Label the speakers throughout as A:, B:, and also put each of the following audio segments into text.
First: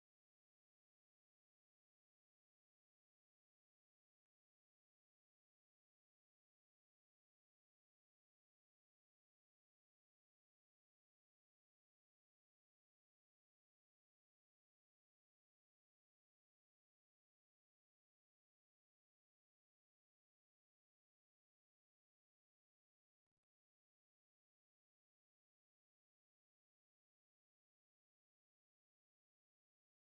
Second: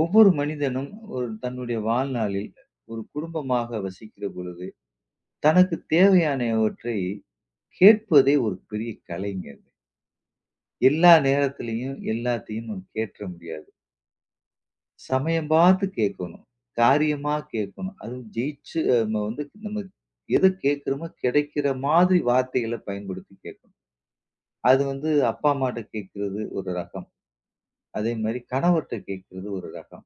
A: ஒவ்வொரு மனிதனும் ஒரு தன்னுடைய வாழ்நாளில் ஒரு குடும்பமாக வசிக்கிற பொழுது தனக்கு தேவையானவற்றை கேட்பதே ஒரு பெரிய கலைங்க அது. எல்லா நேரத்திலையும் எல்லாத்தையும் நம்ம கேட்டுற முடியாது சமயம் பார்த்து கேட்கணும் காரியமா கேட்கணும் அதுவும் ஜெயிச்சு நம்ம வந்து நம்ம எதை கேட்குறோமோ கிடைக்கிற மாதிரி வார்த்தைகளை பயன்படுத்தி கேட்கணும். அது வந்து அப்பா அம்மாட்ட கேட்கறது ஒரு ரகம். அதே மாதிரி கணவர்கிட்ட கேட்கறது ஒரு ரகம்.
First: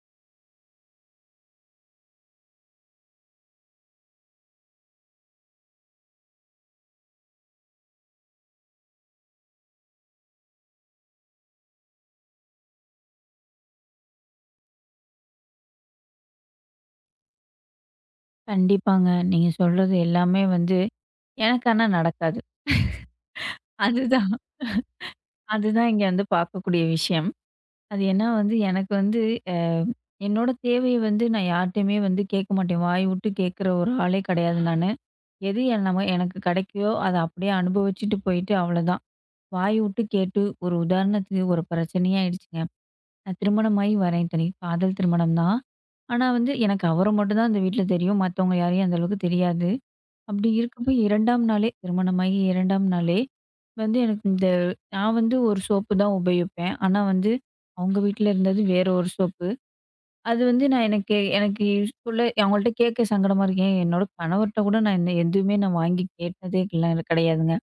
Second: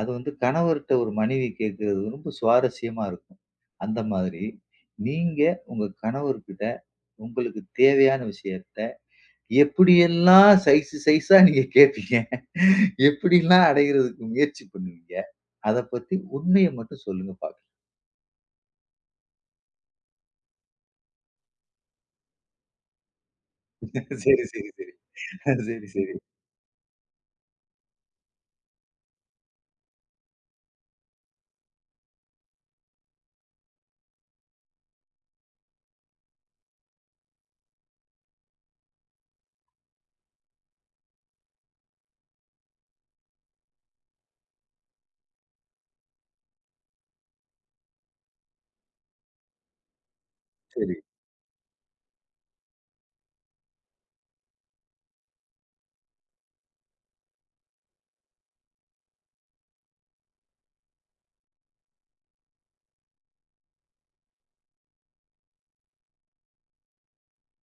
A: அது வந்து கணவர்கிட்ட ஒரு மனைவி கேட்கறது ரொம்ப சுவாரஸ்யமா இருக்கும். அந்த மாதிரி நீங்க உங்க கணவர்கிட்ட உங்களுக்கு தேவையான விஷயத்த எப்படியெல்லாம் சைஸ் சைஸா நீங்க கேட்பீங்க? எப்படிலாம் அடையறதுக்கு முயற்சி பண்ணுவீங்க? அத பத்தி உண்மைய மட்டும் சொல்லுங்க பார்க்கலாம்.
B: கண்டிப்பாங்க. நீங்க சொல்றது எல்லாமே வந்து எனக்கு ஆனா நடக்காது. அதுதான்
A: சரி, சரி, சரி. சரி, சரி,
B: அதுதான் இங்க
A: சரி,
B: வந்து பார்க்கக்கூடிய விஷயம். அது ஏன்னா வந்து எனக்கு வந்து அ என்னோட தேவைய வந்து நான் யார்ட்டயுமே வந்து கேட்க மாட்டேன். வாய் விட்டு கேட்குற ஒரு ஆளே கிடையாது நானு. எது என் நம்ம எனக்கு கிடைக்குதோ அத அப்படியே அனுபவிச்சுட்டு போயிட்டு அவ்வளோதான். வாய் விட்டு கேட்டு ஒரு உதாரணத்துக்கு ஒரு பிரச்சனையே ஆயிடுச்சுங்க. நான் திருமணமாகி வரேன், இத்தனைக்கும் காதல் திருமணம் தான். ஆனா வந்து எனக்கு அவர மட்டும் தான் அந்த வீட்ல தெரியும். மத்தவங்க யாரையும் அந்த அளவுக்கு தெரியாது. அப்படி இருக்கப்ப 2ஆம் நாளே திருமணமாகி 2ஆம் நாளே வந்து எனக்கு இந்த நான் வந்து ஒரு சோப்பு தான் உபயோகிப்பேன். ஆனா வந்து அவங்க வீட்ல இருந்தது வேற ஒரு சோப்பு. அது வந்து நான் எனக்கு எனக்கு சொல்ல அவங்கள்ட்ட கேட்க சங்கடமா இருக்கு. ஏன் என்னோட கணவர்ட்ட கூட நான் இந்த எதுவுமே நான் வாங்கி கேட்டதே இல்ல, கிடையாதுங்க.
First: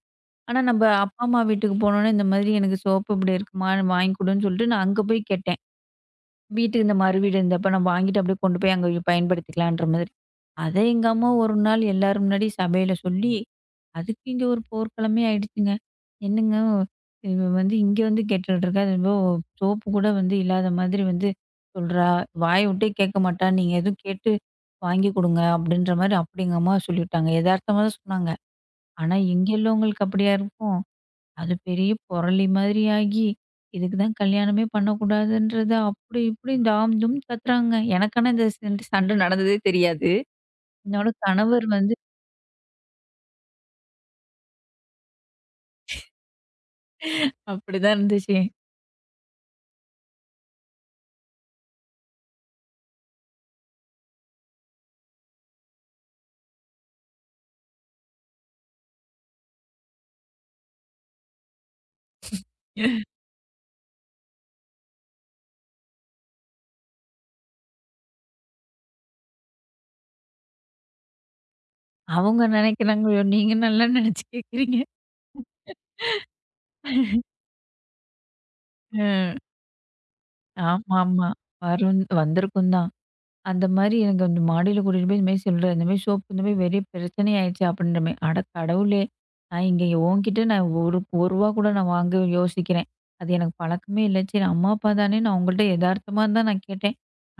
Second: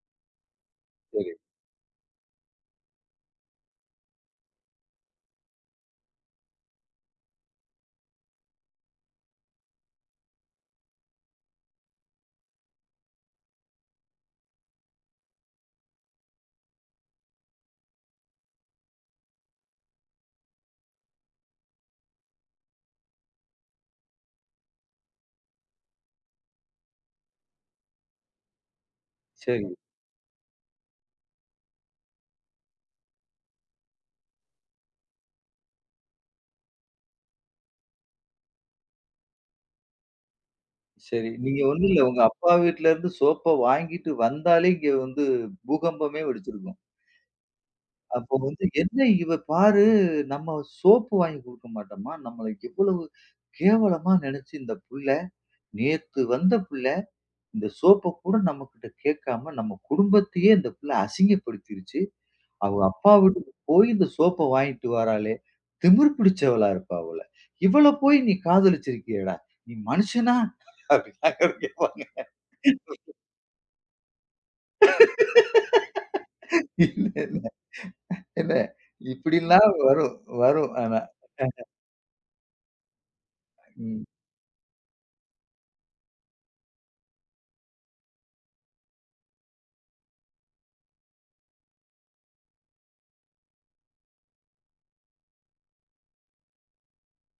B: ஆனா நம்ம அப்பா,
A: சரி,
B: அம்மா வீட்டுக்கு போனோனே, இந்த மாதிரி எனக்கு சோப்பு இப்படி இருக்குமா வாங்கி குடுன்னு சொல்லிட்டு நான் அங்க போய் கேட்டேன். வீட்டுக்கு இந்த மறு வீடு இருந்தப்ப நான் வாங்கிட்டு அப்படியே கொண்டு போய் அங்க பயன்படுத்திக்கலான்ற மாதிரி. அத எங்க அம்மா ஒரு நாள் எல்லாரும் முன்னாடி சபையில சொல்லி, அதுக்கு இங்க ஒரு போர்க்களமே ஆயிடுச்சுங்க. என்னங்க, இவ வந்து இங்க வந்து கேட்டுட்டு இருக்கா. அது என்னமோ சோப்பு கூட வந்து இல்லாத மாதிரி வந்து சொல்றா. வாய விட்டே கேட்க மாட்டா. நீங்க எதுவும் கேட்டு வாங்கி குடுங்க அப்படின்ற மாரி அப்படி எங்க அம்மா சொல்லிட்டாங்க. எதார்த்தமா தான் சொன்னாங்க. ஆனா இங்க
A: சரி,
B: உள்ளவங்களுக்கு அப்படியா இருக்கும்? அது பெரிய புரளி மாதிரி ஆகி, இதுக்கு தான் கல்யாணமே பண்ணக்கூடாதுன்றத அப்படி இப்படி டாம் டூம் கத்துறாங்க. எனக்கு ஆனா இந்த சண்டை நடந்ததே தெரியாது. என்னோட
A: சரி. நீங்க
B: கணவர்
A: ஒண்ணும்
B: வந்து
A: இல்ல. உங்க அப்பா வீட்ல இருந்து சோப்ப வாங்கிட்டு வந்தாலே இங்க வந்து பூகம்பமே வெடிச்சிருக்கும்.
B: அப்படிதான்
A: அப்போ
B: இருந்துச்சு.
A: வந்து என்ன இவ பாரு, நம்ம சோப்பு வாங்கி குடுக்க மாட்டோமா? நம்மள எவ்வளவு கேவலமா நெனச்சு இந்த புள்ள, நேத்து வந்த புள்ள, இந்த சோப்ப கூட நம்மகிட்ட கேட்காம நம்ம குடும்பத்தையே இந்த புள்ள அசிங்கப்படுத்திருச்சு. அவ அப்பா வீட்டுக்கு போய் இந்த சோப்ப வாங்கிட்டு வாராளே! திமிர் பிடிச்சவளா இருப்பா போல. இவள போய் நீ காதலிச்சிருக்கியேடா! நீ மனுஷனா? அப்டிலாம் கேட்பாங்க.
B: அவங்க நெனைக்கிறாங்களோ! நீங்க நல்லா நெனச்சு கேட்குறீங்க.
A: இல்ல, இல்ல, இல்ல.
B: அ
A: இப்படிலாம் வரும், வரும் ஆனா.
B: ஆமாமா. வரும் வந்திருக்கும் தான். அந்த மாரி
A: ம்.
B: எனக்கு அந்த மாடியில கூட்டிட்டு போய் இந்த மாரி சொல்றேன். இந்த மாரி சோப்பு இந்த மாரி பெரிய பிரச்சனை ஆயிடுச்சு அப்படின்ற மாரி. அட கடவுளே! நான் இங்க உன்கிட்ட நான் ஒரு ரூ. 1 கூட நான் வாங்க யோசிக்கிறேன். அது எனக்கு பழக்கமே இல்ல. சரி, அம்மா, அப்பா தானே, நான் அவங்கள்ட்ட எதார்த்தமா தான் நான் கேட்டேன்.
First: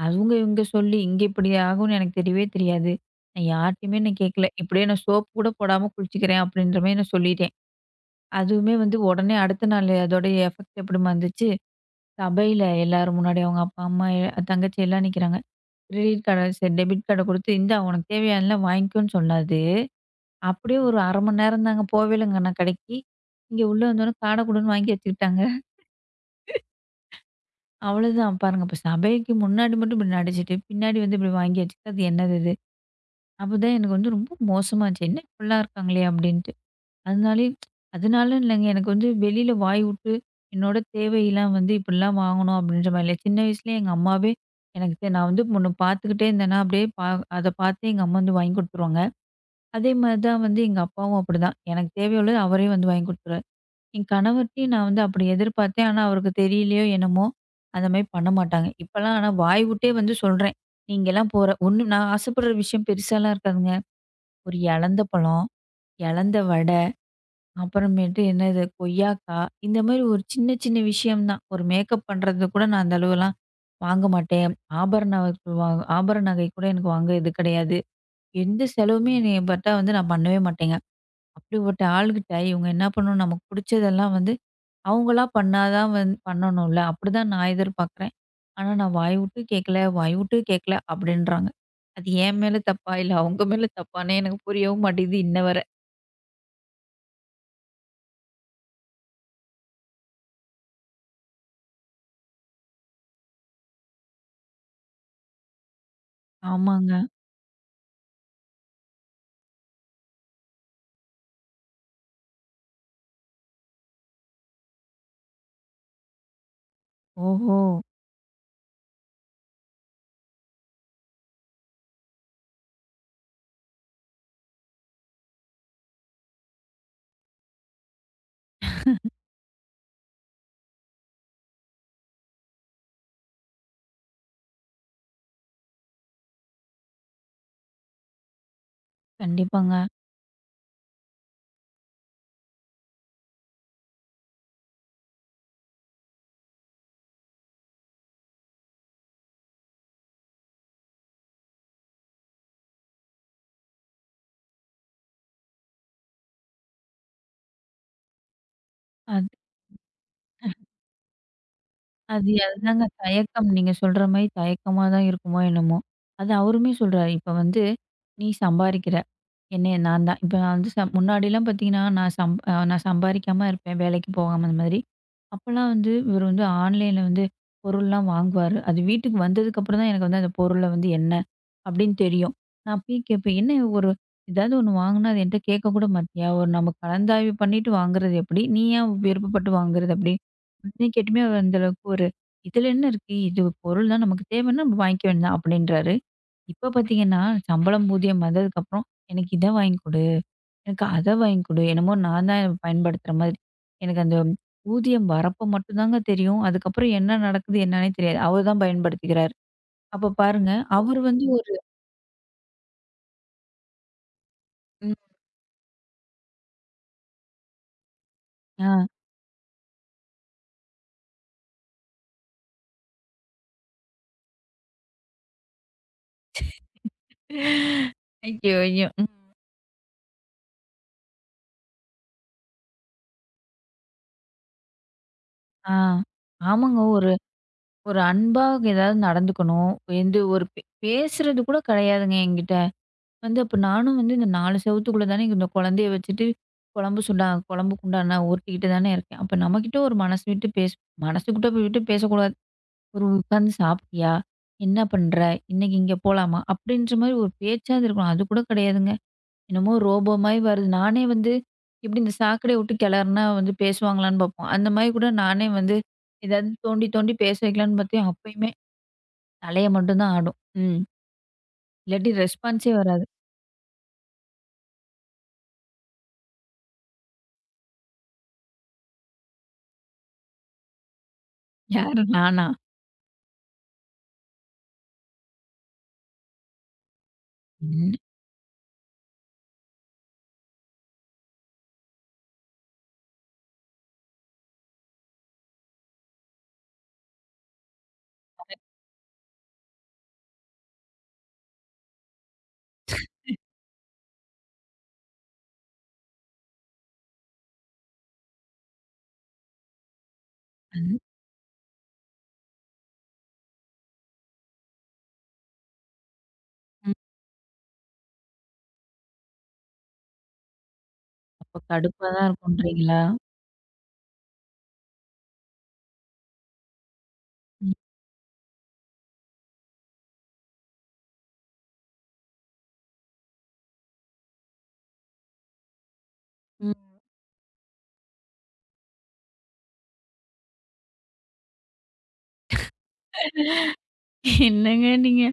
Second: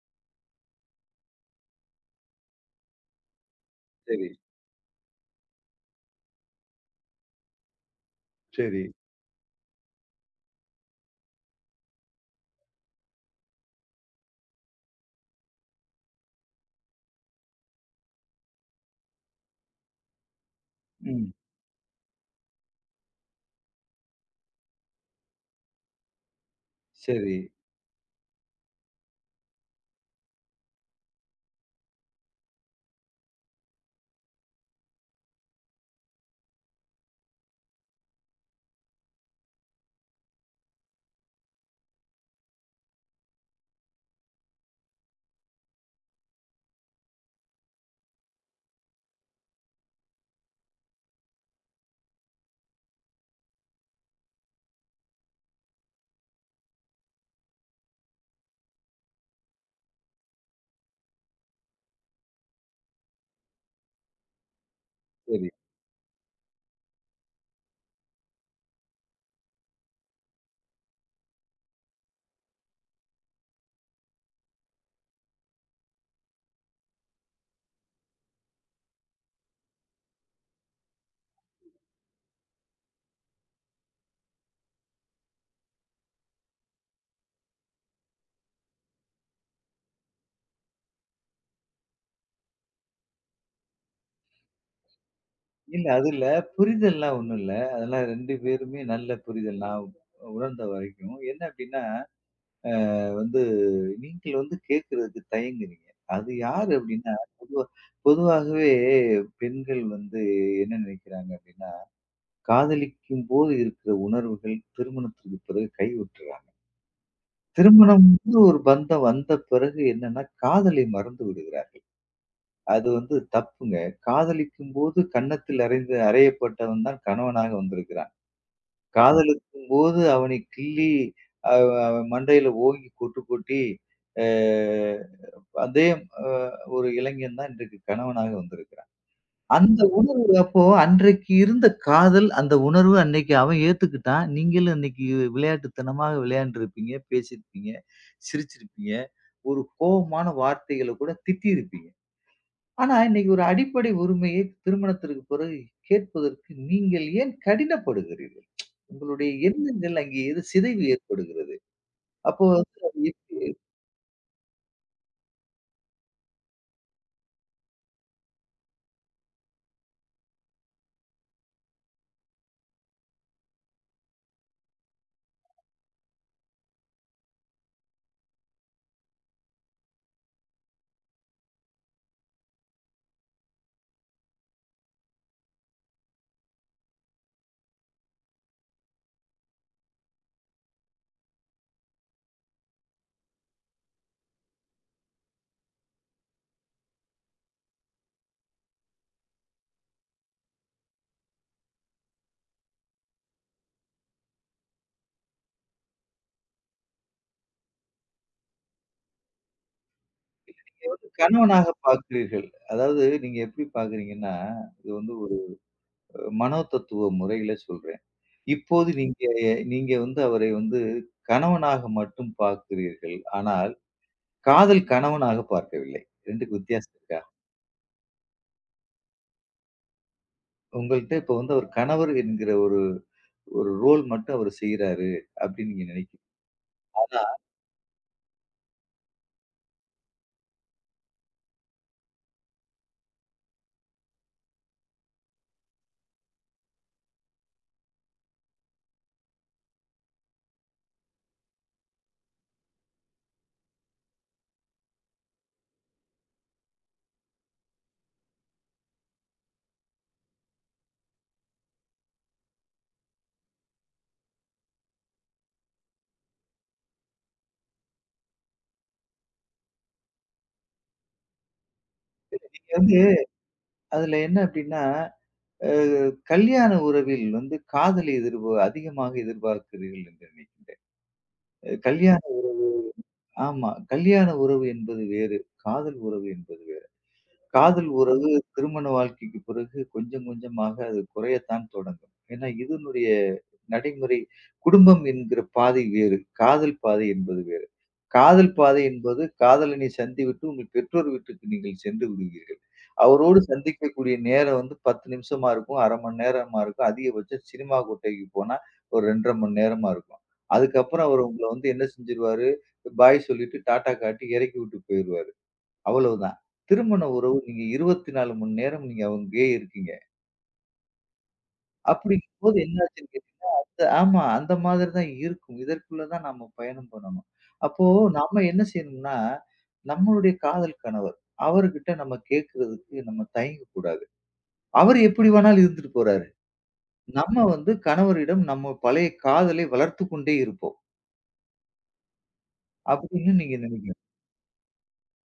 B: அவங்க இவங்க சொல்லி இங்க இப்படி ஆகும்னு எனக்கு தெரியவே தெரியாது. நான் யார்ட்டயுமே நான்
A: சரி,
B: கேட்கல. இப்படியே நான் சோப்பு கூட போடாம குளிச்சுக்கிறேன் அப்படின்ற மாரி நான் சொல்லிட்டேன். அதுவுமே
A: சரி.
B: வந்து உடனே அடுத்த நாள் அதோடைய எஃபெக்ட் எப்படிம்மா இருந்துச்சு? சபையில எல்லாரும் முன்னாடி அவங்க அப்பா, அம்மா, தங்கச்சி எல்லாம் நிக்கிறாங்க. கிரெடிட் கார்ட சரி, டெபிட் கார்ட குடுத்து, இந்தா உனக்கு தேவையானதெல்லாம் வாங்கிக்கோன்னு சொல்லாது. அப்படியே ஒரு 1/2
A: ம்.
B: மணி நேரம் தாங்க போவேலங்க நான் கடைக்கு. இங்க உள்ள வந்தோனே கார்ட குடுன்னு வாங்கி வச்சுக்கிட்டாங்க.
A: சரி,
B: அவ்வளோதான் பாருங்க. இப்ப சபைக்கு முன்னாடி மட்டும் இப்படி நடிச்சுட்டு, பின்னாடி வந்து இப்படி வாங்கி வச்சுக்கிட்டு, அது என்னது இது? அப்பதான் எனக்கு வந்து ரொம்ப மோசமா இருந்துச்சு. என்ன இப்படிலாம் இருக்காங்களே அப்படின்ட்டு. அதனாலயே அதனால இல்லைங்க. எனக்கு வந்து வெளியில வாய் விட்டு, என்னோட தேவையெல்லாம் வந்து இப்படிலாம் வாங்கணும் அப்படின்ற மாரி இல்ல. சின்ன வயசுலயே எங்க அம்மாவே எனக்கு நான் வந்து ஒண்ணு பார்த்துக்கிட்டே இருந்தேன்னா, அப்படியே அத பார்த்து எங்க அம்மா வந்து வாங்கி குடுத்துருவாங்க. அதே மாரி தான் வந்து எங்க அப்பாவும் அப்படிதான். எனக்கு தேவையுள்ளது அவரே வந்து வாங்கி குடுத்துருவாரு. என் கணவர்ட்டயும் நான் வந்து அப்படி எதிர்பார்த்தேன். ஆனா, அவருக்கு தெரியலையோ என்னமோ, அந்த மாரி பண்ண மாட்டாங்க. இப்பலாம் ஆனா வாய் விட்டே வந்து சொல்றேன். நீங்கலாம் போற ஒண்ணு நான் ஆசைப்படுற விஷயம் பெருசாலாம் இருக்காதுங்க. ஒரு எலந்த பழம்,
A: சரி.
B: எலந்த வடை, அப்புறமேட்டு என்னது கொய்யாக்கா, இந்த மாரி ஒரு சின்ன சின்ன விஷயம் தான். ஒரு மேக்கப் பண்றது கூட நான் அந்த அளவுலாம் வாங்க மாட்டேன். ஆபரண வ- வா ஆபரண நகை கூட எனக்கு வாங்க இது கிடையாது. எந்த செலவுமே என்னைய பாத்தா வந்து நான் பண்ணவே மாட்டேங்க. அப்படிப்பட்ட ஆளுகிட்ட இவங்க என்ன பண்ணணும், நமக்கு புடிச்சதெல்லாம் வந்து அவங்களா பண்ணா தான் வந்து பண்ணணும்ல. அப்படிதான் நான் எதிர்பார்க்குறேன். ஆனா நான் வாய் விட்டு கேட்கல, வாய் விட்டு கேட்கல அப்படின்றாங்க. அது என் மேல தப்பா? இல்ல அவங்க மேல தப்பான்னே எனக்கு புரியவும் மாட்டேங்குது இன்ன வர.
A: இல்ல அதுல புரிதல்லாம் ஒண்ணும் இல்ல. அதெல்லாம் 2 பேருமே நல்ல புரிதல். நான் உணர்ந்த வரைக்கும். என்ன அப்டின்னா வந்து நீங்கள் வந்து கேட்கறதுக்கு தயங்குறீங்க. அது யாரு
B: ஆமாங்க.
A: அப்டின்னா, பொதுவா பொதுவாகவே பெண்கள் வந்து என்ன நினைக்கிறாங்க அப்டின்னா, காதலிக்கும்போது இருக்கிற உணர்வுகள் திருமணத்திற்கு பிறகு கைவிட்டுறாங்க.
B: ஓஹோ!
A: திருமணம்ன்ற ஒரு பந்தம் வந்த பிறகு என்னன்னா, காதலை மறந்து விடுகிறார்கள். அது வந்து தப்புங்க. காதலிக்கும்போது கன்னத்தில் அறைந்து அறையப்பட்டவன் தான் கணவனாக வந்திருக்கிறான். ம். காதலிக்கும்போது அவனை கிள்ளி அ அவன் மண்டையில ஓங்கி கொட்டு கொட்டி, அ அதே அ ஒரு இளைஞன் தான் இன்றைக்கு கணவனாக வந்திருக்கிறான்.
B: கண்டிப்பாங்க.
A: அந்த ஒரு அப்போ அன்றைக்கு இருந்த காதல், அந்த உணர்வு அன்னைக்கு அவன் ஏத்துக்கிட்டான். நீங்களும் இன்னைக்கு விளையாட்டுத்தனமாக விளையாண்டுருப்பீங்க, பேசியிருப்பீங்க, சிரிச்சிருப்பீங்க. ஒரு கோவமான வார்த்தைகள கூட திட்டியிருப்பீங்க. ஆனா, இன்னைக்கு ஒரு அடிப்படை உரிமையை திருமணத்திற்கு பிறகு கேட்பதற்கு நீங்கள் ஏன் கடினப்படுகிறீர்கள்?
B: அது
A: உங்களுடைய எண்ணங்கள் அங்கே எது சிதைவு ஏற்படுகிறது.
B: அது
A: அப்போ வந்து
B: அதுதாங்க
A: அது
B: தயக்கம்.
A: எப்படி
B: நீங்க சொல்ற மாரி தயக்கமா தான் இருக்குமோ என்னமோ! அது அவருமே சொல்றாரு. இப்ப வந்து நீ சம்பாரிக்கிற. என்னைய நான் தான். இப்ப நான் வந்து முன்னாடிலாம் பார்த்தீங்கன்னா, நான் சம்பாரிக்காம இருப்பேன். வேலைக்கு போகாம அந்த மாதிரி. அப்பலாம் வந்து இவரு வந்து ஆன்லைன்ல வந்து பொருள்லாம் வாங்குவாரு. அது வீட்டுக்கு வந்ததுக்கப்புறம் தான் எனக்கு வந்து அந்த பொருள்ல வந்து என்ன அப்படின்னு தெரியும். நான் போய் கேட்பேன், "என்ன ஒரு ஏதாவது ஒண்ணு வாங்குனா அது என்ட்ட கேட்க கூட மாட்டியா? ஒரு நம்ம கலந்தாய்வு பண்ணிட்டு வாங்குறது எப்படி? நீ ஏன் விருப்பப்பட்டு வாங்குறது அப்படி?" அப்படின்னு கேட்டுமே அவர் அந்த அளவுக்கு ஒரு, "இதில என்ன இருக்கு? இது பொருள் தான், நமக்கு தேவைன்னா நம்ம வாங்கிக்க வேண்டியது தான்" அப்படின்றாரு. இப்ப பார்த்தீங்கன்னா, சம்பளம் ஊதியம் வந்ததுக்கப்புறம், "எனக்கு இத வாங்கி குடு, எனக்கு அத வாங்கி குடு." என்னமோ நான் தான் பயன்படுத்துற மாதிரி. எனக்கு அந்த ஊதியம் வரப்போ மட்டும் தாங்க தெரியும். அதுக்கப்புறம் என்ன நடக்குது என்னன்னே தெரியாது. அவர் தான் பயன்படுத்திக்கிறாரு. அப்ப பாருங்க,
A: நீங்க
B: அவரு
A: வந்து
B: வந்து ஒரு
A: கணவனாக பார்க்கிறீர்கள். அதாவது நீங்க எப்படி பார்க்கிறீங்கன்னா, இது
B: ம்.
A: வந்து ஒரு மனோ தத்துவ முறையில சொல்றேன்.
B: ஆ.
A: இப்போது நீங்க நீங்க வந்து அவரை வந்து கணவனாக மட்டும் பார்க்கிறீர்கள். ஆனால், காதல் கணவனாக பார்க்கவில்லை. 2க்கு வித்தியாசம் இருக்கா?
B: ஐயோ! ஐயோ! ம்.
A: உங்கள்ட்ட இப்ப வந்து அவர் கணவர் என்கிற ஒரு ஒரு ரோல் மட்டும் அவரு செய்றாரு அப்படின்னு
B: ஆ.
A: நீங்க நினைக்கிறீங்க.
B: ஆமாங்க. ஒரு
A: ஆனா
B: ஒரு அன்பா ஏதாவது நடந்துக்கணும். எந்த ஒரு பே பேசுறது கூட கிடையாதுங்க என்கிட்ட. வந்து அப்ப நானும் வந்து இந்த 4 செவுத்துக்குள்ள தானே இந்த குழந்தைய வச்சுட்டு, குழம்பு சுண்டா குழம்புக்கு உண்டான உருட்டிக்கிட்டு தானே இருக்கேன். அப்ப நம்மகிட்ட ஒரு மனசு விட்டு மனசுக்கிட்ட போய் விட்டு பேசக்கூடாது. ஒரு உட்காந்து சாப்பிட்டியா? என்ன பண்ற? இன்னைக்கு இங்க போலாமா? அப்படின்ற மாரி ஒரு பேச்சாவது இருக்கணும். அது கூட கிடையாதுங்க. என்னமோ ரோபோ மாரி வருது. நானே வந்து எப்படி இந்த சாக்கடைய விட்டு கிளறுனா வந்து பேசுவாங்களான்னு பார்ப்போம். அந்த மாரி கூட நானே வந்து ஏதாவது தோண்டி தோண்டி பேச வைக்கலான்னு பார்த்தேன். அப்பயுமே தலைய மட்டும் தான் ஆடும். ம். இல்லாட்டி
A: அங்க
B: ரெஸ்பான்ஸே
A: வந்து
B: வராது.
A: அதுல என்ன அப்படின்னா, அ கல்யாண உறவில் வந்து காதலை அதிகமாக எதிர்பார்க்கிறீர்கள் என்று நினைக்கின்றேன்.
B: யாரு?
A: கல்யாண
B: நானா?
A: ஆமா. கல்யாண உறவு என்பது வேறு. காதல் உறவு என்பது வேறு. காதல்
B: என்ன?
A: உறவு திருமண வாழ்க்கைக்கு பிறகு கொஞ்சம் கொஞ்சமாக அது குறையத்தான் தொடங்கும். ஏன்னா இதனுடைய நடைமுறை குடும்பம் என்கிற பாதை வேறு. காதல் பாதை என்பது வேறு. காதல் பாதை என்பது காதலனை சந்திவிட்டு உங்கள் பெற்றோர் வீட்டுக்கு நீங்கள் சென்று விடுவீர்கள். அவரோடு சந்திக்கக்கூடிய நேரம் வந்து 10 நிமிஷமா இருக்கும். 1/2 மணி நேரமா இருக்கும். அதிகபட்சம் சினிமா கொட்டைக்கு போனா ஒரு 2 1/2 மணி நேரமா இருக்கும். அதுக்கப்புறம் அவரு உங்கள வந்து என்ன செஞ்சுருவாரு, பாய் சொல்லிட்டு டாட்டா காட்டி இறக்கி விட்டு போயிருவாரு. அவ்வளவுதான்.
B: ம்.
A: திருமண உறவு நீங்க 24 மணி நேரம் நீங்க அங்கயே இருக்கீங்க.
B: அப்ப கடுப்பா தான்
A: அப்படிங்கும்போது
B: இருக்கும்ன்றீங்களா?
A: என்னாச்சுன்னு ஆமா. அந்த மாதிரி தான் இருக்கும். இதற்குள்ள தான் நம்ம பயணம் பண்ணணும்.
B: ம்.
A: அப்போ நாம என்ன செய்யணும்னா, நம்மளுடைய காதல் கணவர், அவர்கிட்ட நம்ம கேட்கிறதுக்கு நம்ம தயங்கக் கூடாது. அவர் எப்படி வேணாலும் இருந்துட்டு போறாரு.
B: ம்.
A: நம்ம வந்து கணவரிடம் நம்ம பழைய காதலை வளர்த்துக் கொண்டே இருப்போம். அப்படின்னு நீங்க நினைக்கணும்.
B: என்னங்க நீங்க?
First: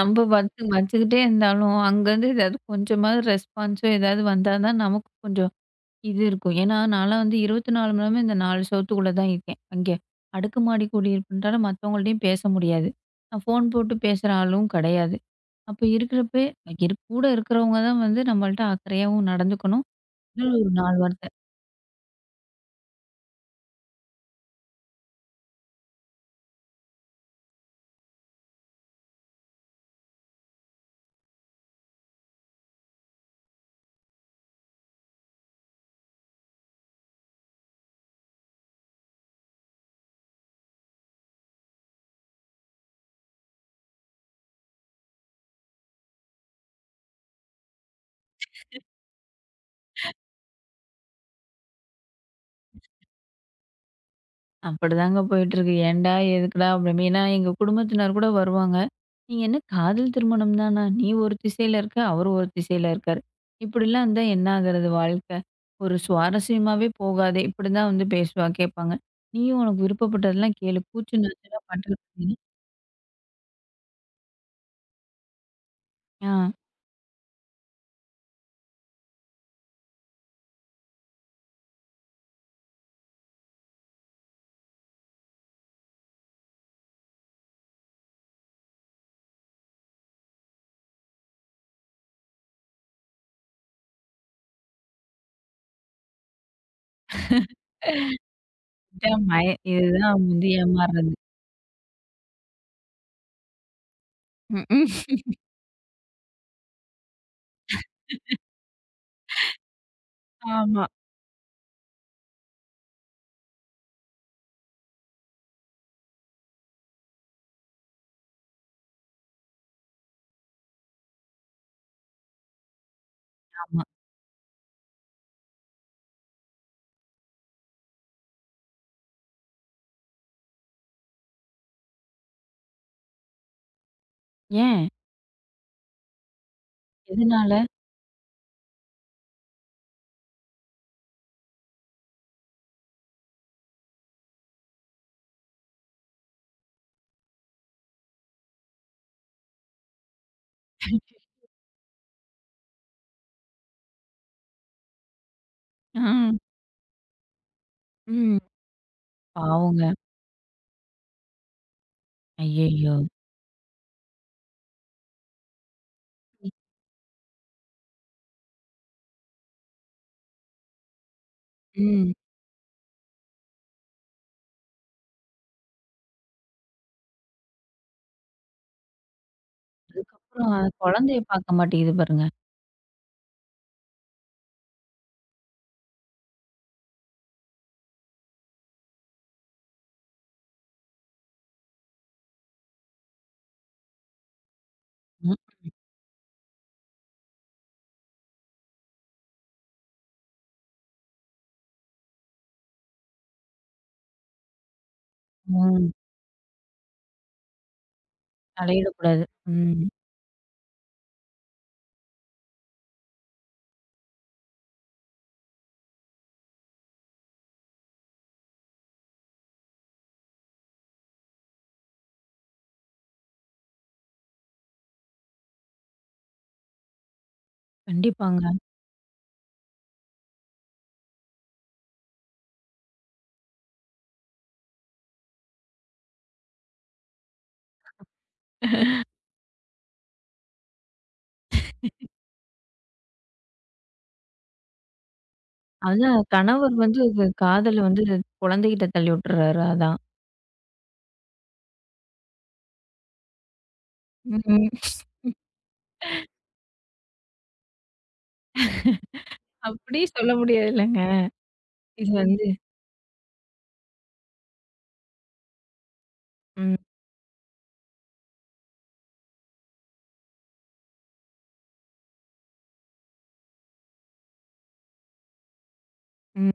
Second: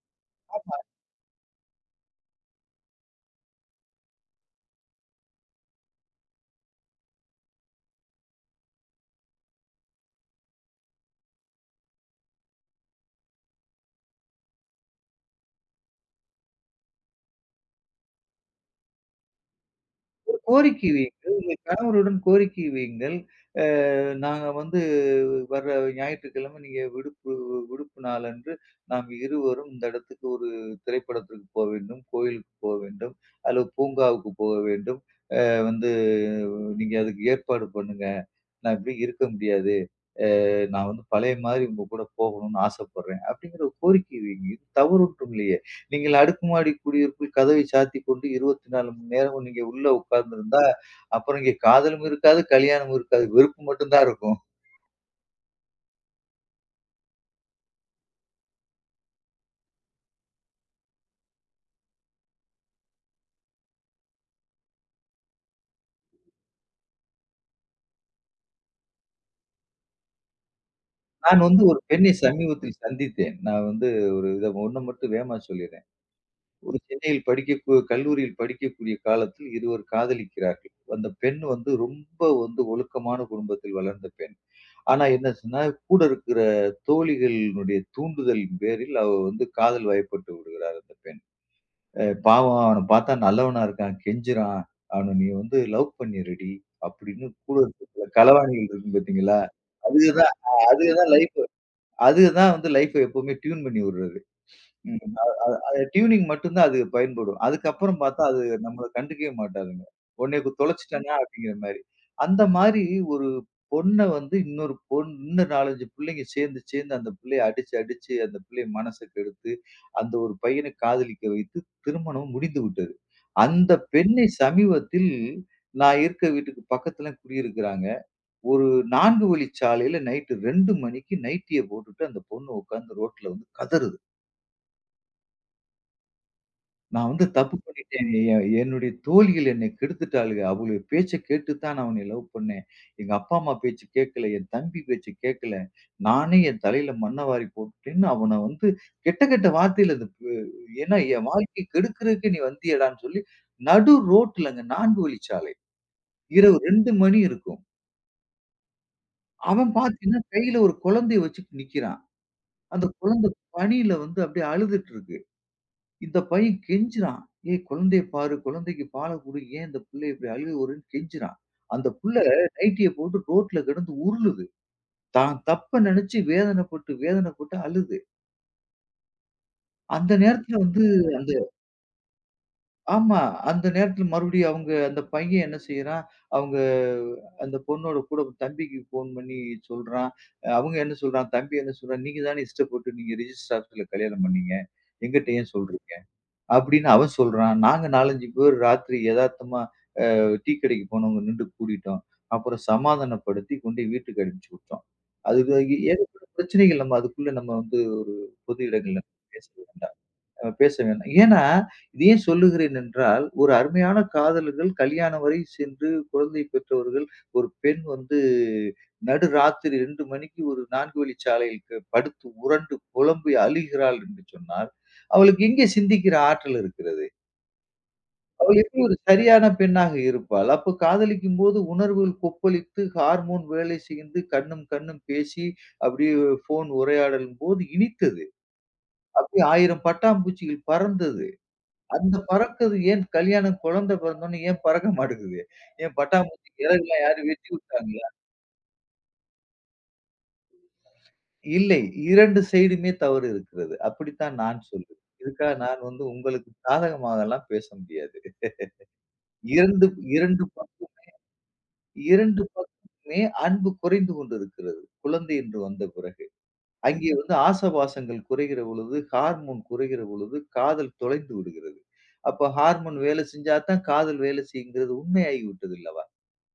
B: நம்ப வச்சு வச்சுக்கிட்டே இருந்தாலும், அங்கருந்து ஏதாவது கொஞ்சமாவது ரெஸ்பான்ஸோ ஏதாவது வந்தா தான் நமக்கு கொஞ்சம் இது இருக்கும். ஏன்னா, நான்லாம் வந்து 24 மணி நேரமும் இந்த 4 செவுத்துக்குள்ள தான் இருக்கேன். அங்கே அடுக்குமாடி குடியிருப்புன்றால மத்தவங்கள்ட்டயும் பேச முடியாது. நான் ஃபோன் போட்டு பேசுற ஆளும் கிடையாது. அப்ப இருக்கிறப்ப, இரு கூட இருக்கிறவங்க தான் வந்து நம்மள்ட்ட அக்கறையாவும் நடந்துக்கணும். இன்னும் ஒரு
A: கோரிக்கை
B: 4 வார்த்தை
A: வையுங்கள். உங்க கணவருடன் கோரிக்கை வையுங்கள். அ நாங்க வந்து வர்ற ஞாயிற்றுக்கிழமை நீங்க விடுப்பு விடுப்பு நாளன்று நாம் இருவரும் இந்த இடத்துக்கு ஒரு திரைப்படத்திற்கு போக வேண்டும், கோயிலுக்கு போக வேண்டும், அல்லது பூங்காவுக்கு போக வேண்டும். வந்து நீங்க அதுக்கு ஏற்பாடு பண்ணுங்க. நான் இப்படி இருக்க முடியாது. நான் வந்து பழைய மாதிரி உங்க கூட போகணும்னு ஆசைப்படுறேன்." அப்படிங்கிற ஒரு கோரிக்கை வைங்க. இது தவறு ஒன்றும் இல்லையே. நீங்கள் அடுக்குமாடி குடியிருப்பில் கதவை சாத்திக் கொண்டு 24 மணி நேரமும் நீங்க உள்ள உட்கார்ந்திருந்தா, அப்புறம் இங்க காதலும் இருக்காது, கல்யாணமும் இருக்காது. வெறுப்பு மட்டும் தான் இருக்கும்.
B: அப்படிதாங்க போயிட்டுருக்கு. ஏன்டா, எதுக்குடா அப்படின்னு. ஏன்னா எங்க குடும்பத்தினர் கூட வருவாங்க. "நீங்க என்ன காதல் திருமணம் தானா? நீ ஒரு திசையில இருக்க, அவரு ஒரு திசையில இருக்காரு. இப்படிலாம் இருந்தா என்ன ஆகுறது வாழ்க்கை? ஒரு சுவாரஸ்யமாவே போகாதே." இப்படிதான் வந்து பேசுவா, கேட்பாங்க. "நீயும் உனக்கு விருப்பப்பட்டதெல்லாம் கேளு. பூச்சு
A: நான்
B: நச்சுன்னா
A: வந்து ஒரு
B: பாட்டுக்கு
A: பெண்ணை
B: கேளு."
A: சமீபத்தில் சந்தித்தேன். நான் வந்து ஒரு ஒண்ண மட்டும் வேகமா சொல்லிர்றேன்.
B: ஆ.
A: ஒரு சென்னையில் படிக்க கல்லூரியில் படிக்கக்கூடிய காலத்தில் இருவர் காதலிக்கிறார்கள். அந்த பெண் வந்து ரொம்ப வந்து ஒழுக்கமான குடும்பத்தில் வளர்ந்த பெண். ஆனா என்னாச்சுன்னா, கூட இருக்கிற தோழிகளினுடைய தூண்டுதலின் பேரில் அவ வந்து காதல் வயப்பட்டு விடுகிறார் அந்த பெண். பாவம் அவன பார்த்தா நல்லவனா இருக்கான், கெஞ்சுறான். அவன நீ வந்து லவ் பண்ணிருடி அப்படின்னு கூட இருக்கிற களவாணிகள் இருக்கும்
B: இதான்
A: பார்த்தீங்களா?
B: இதுதான்
A: அதுக
B: அவங்க
A: தான்
B: வந்து
A: அதுக தான்
B: ஏமாறுறது.
A: லைஃப் அதுக தான் வந்து லைஃப்ப எப்பவுமே டியூன் பண்ணி விடுறது.
B: ம்ஹ்ம்.
A: ம். டியூனிங் மட்டும் தான் அது பயன்படும். அதுக்கப்புறம் பார்த்தா, அது நம்மள கண்டுக்கவே மாட்டாதுங்க. உன்னைய
B: ஆமா.
A: தொலைச்சுட்டானா அப்படிங்கிற மாரி. அந்த மாரி ஒரு பொண்ண வந்து இன்னொரு பொண் இன்னும் 4, 5 பிள்ளைங்க சேர்ந்து, சேர்ந்து அந்த பிள்ளைய அடிச்சு, அடிச்சு அந்த பிள்ளைய மனச கெடுத்து, அந்த ஒரு பையனை காதலிக்க வைத்து திருமணம் முடிந்து விட்டது. அந்த
B: ஆமா.
A: பெண்ணை சமீபத்தில் நான் இருக்க வீட்டுக்கு பக்கத்துல குடியிருக்கிறாங்க. ஒரு 4 வழிச்சாலையில நைட்டு 2 மணிக்கு நைட்டிய போட்டுட்டு அந்த பொண்ணு உட்கார்ந்து ரோட்ல வந்து கதறுது.
B: ஏன்?
A: நான் வந்து தப்பு
B: எதனால?
A: பண்ணிட்டேன். எ என்னுடைய தோழிகள் என்னை கெடுத்துட்டாளுக. அவளுக பேச்ச கேட்டு தான் நான் உன்னை லவ் பண்ணேன். எங்க அப்பா, அம்மா பேச்சு கேட்கல. என் தம்பி பேச்சு கேட்கல. நானே என் தலையில மண்ண வாரி போட்டுட்டேன்னு அவன வந்து கெட்ட கெட்ட வார்த்தையில அது ஏன்னா என் வாழ்க்கைய கெடுக்கிறதுக்கு நீ வந்தியேடான்னு சொல்லி நடு ரோட்டுலங்க 4 வழிச்சாலை.
B: ஆ.
A: இரவு 2 மணி இருக்கும்.
B: ம்.
A: அவன்
B: பாவங்க.
A: பார்த்தீங்கன்னா கையில ஒரு குழந்தைய வச்சுட்டு நிக்கிறான். அந்த
B: ஐயய்யோ!
A: குழந்தை பனியில வந்து அப்படியே அழுதுட்டு இருக்கு. இந்த பையன் கெஞ்சுறான். "ஏய் குழந்தைய பாரு, குழந்தைக்கு பால குடு. ஏன் இந்த புள்ள இப்படி அழுவுறன்னு?" கெஞ்சுறான். அந்த
B: ம்.
A: புள்ள நைட்டிய போட்டு ரோட்ல கிடந்து உருளுது. தான் தப்ப நெனச்சு வேதனைப்பட்டு, வேதனைப்பட்டு அழுது. அந்த
B: அதுக்கப்புறம்
A: நேரத்துல
B: அது
A: வந்து
B: குழந்தைய
A: அந்த
B: பார்க்க மாட்டேங்குது பாருங்க.
A: ஆமா. அந்த நேரத்துல மறுபடியும் அவங்க அந்த பையன் என்ன செய்றான், அவங்க அந்த பொண்ணோட கூட தம்பிக்கு ஃபோன் பண்ணி சொல்றான். அவங்க என்ன சொல்றான், தம்பி என்ன சொல்றான், "நீங்க தானே இஷ்டப்பட்டு நீங்க ரிஜிஸ்டர் ஆபீஸ்ல கல்யாணம் பண்ணீங்க. எங்கிட்ட
B: ம்.
A: ஏன் சொல்றீங்க?" அப்படின்னு அவன் சொல்றான். நாங்க 4, 5 பேர் ராத்திரி எதார்த்தமா டீ கடைக்கு போனவங்க நிண்டு கூடிட்டோம். அப்புறம் சமாதானப்படுத்தி கொண்டு வீட்டுக்கு அனுப்பிச்சு விட்டோம். அதுக்கு
B: ம்.
A: ஏகப்பட்ட பிரச்சனைகள் நம்ம அதுக்குள்ள நம்ம வந்து ஒரு பொது இடங்கள்ல
B: தலையிடக்கூடாது.
A: பேச
B: ம்.
A: வேண்டாம். பேச வேண்டாம். ஏன்னா, இது ஏன் சொல்லுகிறேன் என்றால், ஒரு அருமையான காதலர்கள் கல்யாணம் வரை சென்று குழந்தை பெற்றவர்கள், ஒரு பெண் வந்து நடு ராத்திரி 2 மணிக்கு ஒரு 4 வழிச்சாலையில் படுத்து உரண்டு புலம்பி அழுகிறாள் என்று சொன்னால், அவளுக்கு எங்கே சிந்திக்கிற ஆற்றல் இருக்கிறது?
B: கண்டிப்பாங்க.
A: அவள் எப்படி ஒரு சரியான பெண்ணாக இருப்பாள்? அப்போ காதலிக்கும்போது உணர்வுகள் கொப்பளித்து, ஹார்மோன் வேலை செய்து, கண்ணும் கண்ணும் பேசி, அப்படியே ஃபோன் உரையாடலும்போது இனித்தது. அப்படியே 1000 பட்டாம்பூச்சிகள் பறந்தது. அந்த பறக்குது ஏன் கல்யாணம் குழந்தை பிறந்தோனே ஏன் பறக்க மாட்டேங்குது? ஏன்
B: அதான்
A: பட்டாம்பூச்சி
B: கணவர் வந்து
A: இறகுலாம்
B: இது
A: யாரும் வெட்டி
B: காதல வந்து
A: விட்டாங்களா?
B: குழந்தைகிட்ட தள்ளி விட்டுறாரு அதான்.
A: இல்லை. 2 சைடுமே தவறு இருக்கிறது. அப்படித்தான் நான்
B: ம்.
A: சொல்லுவேன். இதுக்காக நான் வந்து உங்களுக்கு சாதகமாகலாம் பேச முடியாது. 2
B: அப்படி சொல்ல
A: 2
B: முடியாதுல்லங்க. இது
A: 2
B: வந்து
A: பக்கமுமே அன்பு குறைந்து கொண்டிருக்கிறது. குழந்தை என்று வந்த பிறகு.
B: ம்.
A: அங்கே வந்து ஆசபாசங்கள் குறைகிற பொழுது, ஹார்மோன் குறைகிற பொழுது, காதல் தொலைந்து விடுகிறது. அப்ப ஹார்மோன் வேலை செஞ்சா தான் காதல் வேலை செய்யுங்கிறது உண்மையாகி விட்டது அல்லவா?
B: ம்.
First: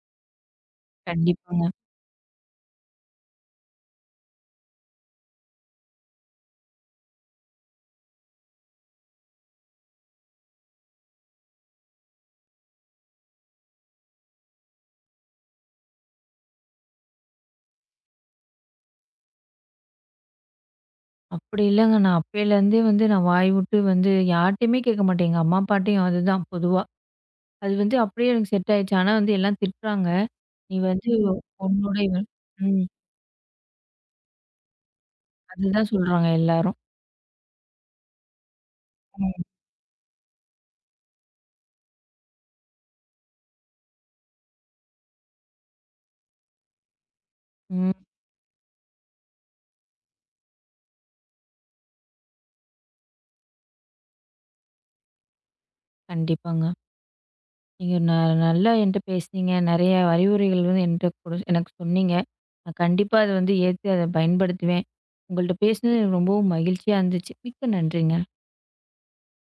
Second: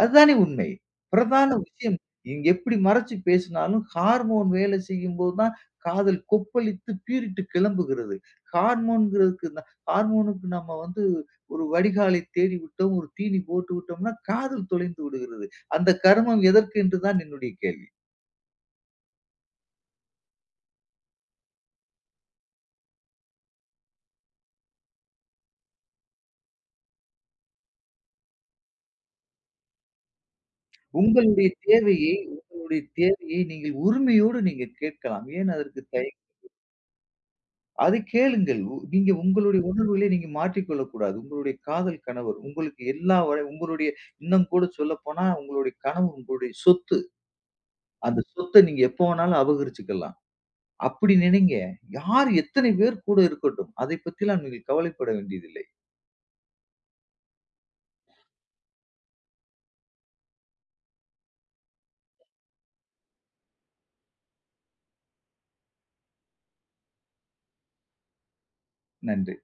A: அதுதானே உண்மை. பிரதான
B: கண்டிப்பாங்க.
A: விஷயம். நீங்க எப்படி மறைச்சு பேசினாலும், ஹார்மோன் வேலை செய்யும்போது தான் காதல் கொப்பளித்து பீறிட்டு கிளம்புகிறது. ஹார்மோன்ங்கிறதுக்கு ந ஹார்மோனுக்கு நம்ம வந்து ஒரு வடிகாலை தேடி விட்டோம், ஒரு தீனி போட்டு விட்டோம்னா, காதல் தொலைந்து விடுகிறது. அந்த கருமம் எதற்கு என்று தான் என்னுடைய கேள்வி.
B: அப்படி இல்லங்க. நான் அப்பயிலேருந்தே வந்து நான் வாய் விட்டு வந்து யார்ட்டயுமே கேட்க மாட்டேன். எங்க அம்மா, அப்பாட்டயும் அதுதான் பொதுவா. அது வந்து அப்படியே எனக்கு செட் ஆயிடுச்சு. ஆனா வந்து எல்லாம் திட்டுறாங்க. நீ வந்து
A: உங்களுடைய
B: உன்னோட
A: தேவையை
B: இவ
A: உங்களுடைய
B: ம்.
A: தேவையை நீங்கள் உரிமையோடு நீங்க கேட்கலாம். ஏன் அதற்கு
B: அதுதான் சொல்றாங்க எல்லாரும்.
A: அது கேளுங்கள். நீங்க
B: ம்.
A: உங்களுடைய உணர்வுகளை நீங்க மாற்றிக்கொள்ளக் கூடாது. உங்களுடைய காதல் கணவர், உங்களுக்கு எல்லா வரை உங்களுடைய இன்னும் கூட சொல்லப்போனா உங்களுடைய கனவு உங்களுடைய சொத்து.
B: ம்.
A: அந்த சொத்த நீங்க எப்ப வேணாலும் அபகரிச்சுக்கலாம். அப்படி நினைங்க. யார் எத்தனை பேர் கூட இருக்கட்டும். அதைப் பத்திலாம் நீங்கள் கவலைப்பட வேண்டியதில்லை.
B: கண்டிப்பாங்க. நீங்க நல்லா என்ட்ட பேசுனீங்க. நெறைய அறிவுரைகள் வந்து என்ட்ட எனக்கு சொன்னீங்க. நான் கண்டிப்பா அத வந்து ஏத்து அத பயன்படுத்துவேன். உங்கள்ட்ட பேசினது எனக்கு ரொம்பவும் மகிழ்ச்சியா இருந்துச்சு. மிக்க நன்றிங்க.
A: நன்றி.